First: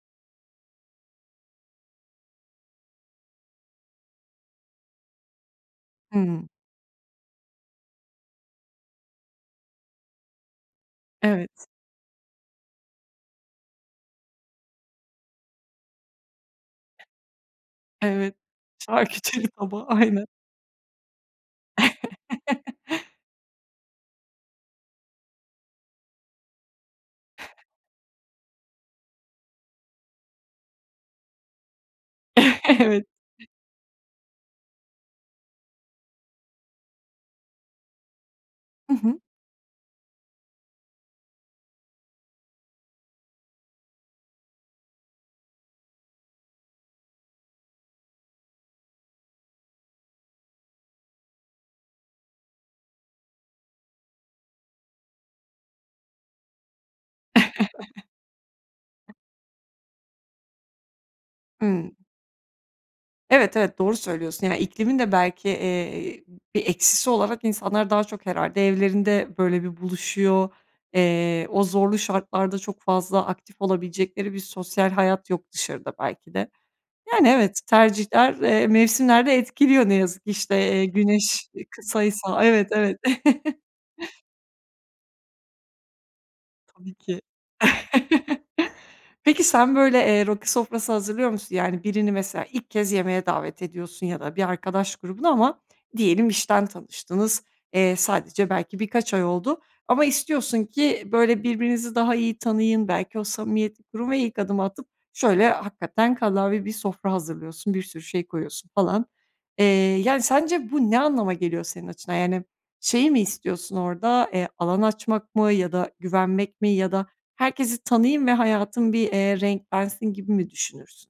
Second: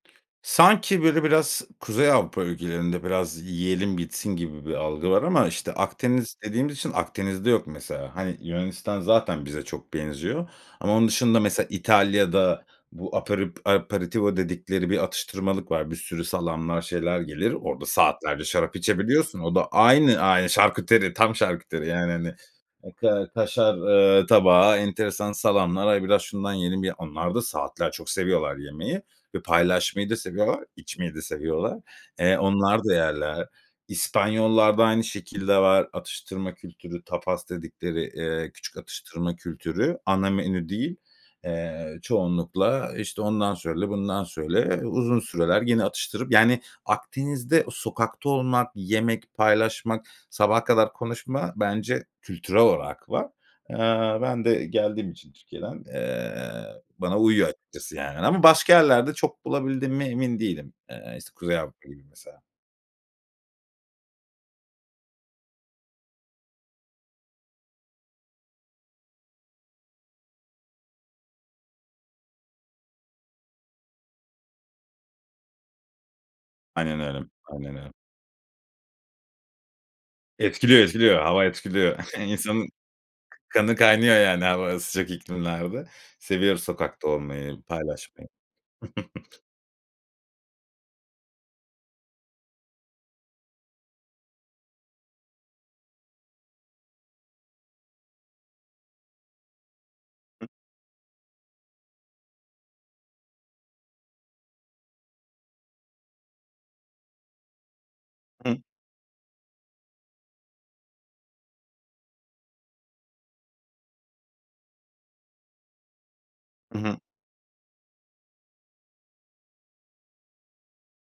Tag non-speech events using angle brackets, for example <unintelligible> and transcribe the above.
Sanki, böyle, biraz Kuzey Avrupa ülkelerinde, biraz yiyelim bitsin gibi bir algı var ama, işte, Akdeniz Hı. dediğimiz için Akdeniz'de yok, mesela. Hani, Yunanistan zaten bize çok benziyor ama onun dışında, Evet. mesela, İtalya'da bu aperet aperitivo dedikleri bir atıştırmalık var. Bir sürü salamlar, şeyler gelir. Orada Evet, saatlerce şarap içebiliyorsun. şarküteri O da tabağı, aynı aynen. ay şarküteri, tam şarküteri, yani, hani, <chuckles> hatta kaşar, ııı, tabağı, enteresan salamlar. Ay, biraz şundan yiyelim ya. Onlar da saatlerce çok seviyorlar yemeyi ve paylaşmayı da seviyorlar, içmeyi de seviyorlar. Eee, onlar da Evet. yerler. İspanyollarda aynı şekilde var atıştırma kültürü, tapas dedikleri, eee, küçük Hı hı. atıştırma kültürü. Ana menü değil. Eee, çoğunlukla, işte, ondan söyle, bundan söyle. E, uzun süreler gene atıştırıp, yani, Akdeniz'de sokakta olmak, yemek paylaşmak, sabaha kadar konuşma bence kültürel olarak var. Eee, ben de geldiğim için Türkiye'den, eee, bana uyuyor açıkçası, yani. Ama başka yerlerde <chuckles> çok bulabildiğime emin değilim. Eee, es Kuzey Avrupa Hı. gibi, mesela. Evet, evet, doğru söylüyorsun. Yani, iklimin de belki, eee, bir eksisi olarak insanlar daha çok herhâlde evlerinde, böyle bir buluşuyor. Eee, o zorlu şartlarda çok fazla aktif olabilecekleri bir sosyal hayat yok dışarıda belki de. Aynen öyle, Yani, evet aynen öyle. tercihler, eee, mevsimler de etkiliyor, ne yazık ki işte, Etkiliyor, eee etkiliyor, hava güneş. etkiliyor. <chuckles> <unintelligible> Evet, İnsanın evet. kanı kaynıyor, <chuckles> yani, hava sıcak iklimlerde. Seviyoruz Tabii sokakta ki. olmayı, paylaşmayı. <chuckles> <giggles> Peki, sen böyle, eee, rakı sofrası hazırlıyor musun? Yani, birini mesela ilk kez yemeğe davet ediyorsun ya da bir arkadaş grubuna ama diyelim işten tanıştınız. Eee, sadece belki birkaç ay oldu ama Hı. istiyorsun ki, böyle, birbirinizi daha iyi tanıyın. Belki o samimiyeti kurup ve ilk adımı atıp şöyle hakikaten kallavi bir sofra hazırlıyorsun, bir sürü şey Hı. koyuyorsun falan. Eee, yani, sence bu ne anlama geliyor senin açından? Yani, şeyi mi istiyorsun orada? Eee, alan açmak mı ya da güvenmek mi? I Ya hı. da herkesi tanıyayım ve hayatım, eee, renklensin gibi mi düşünürsün?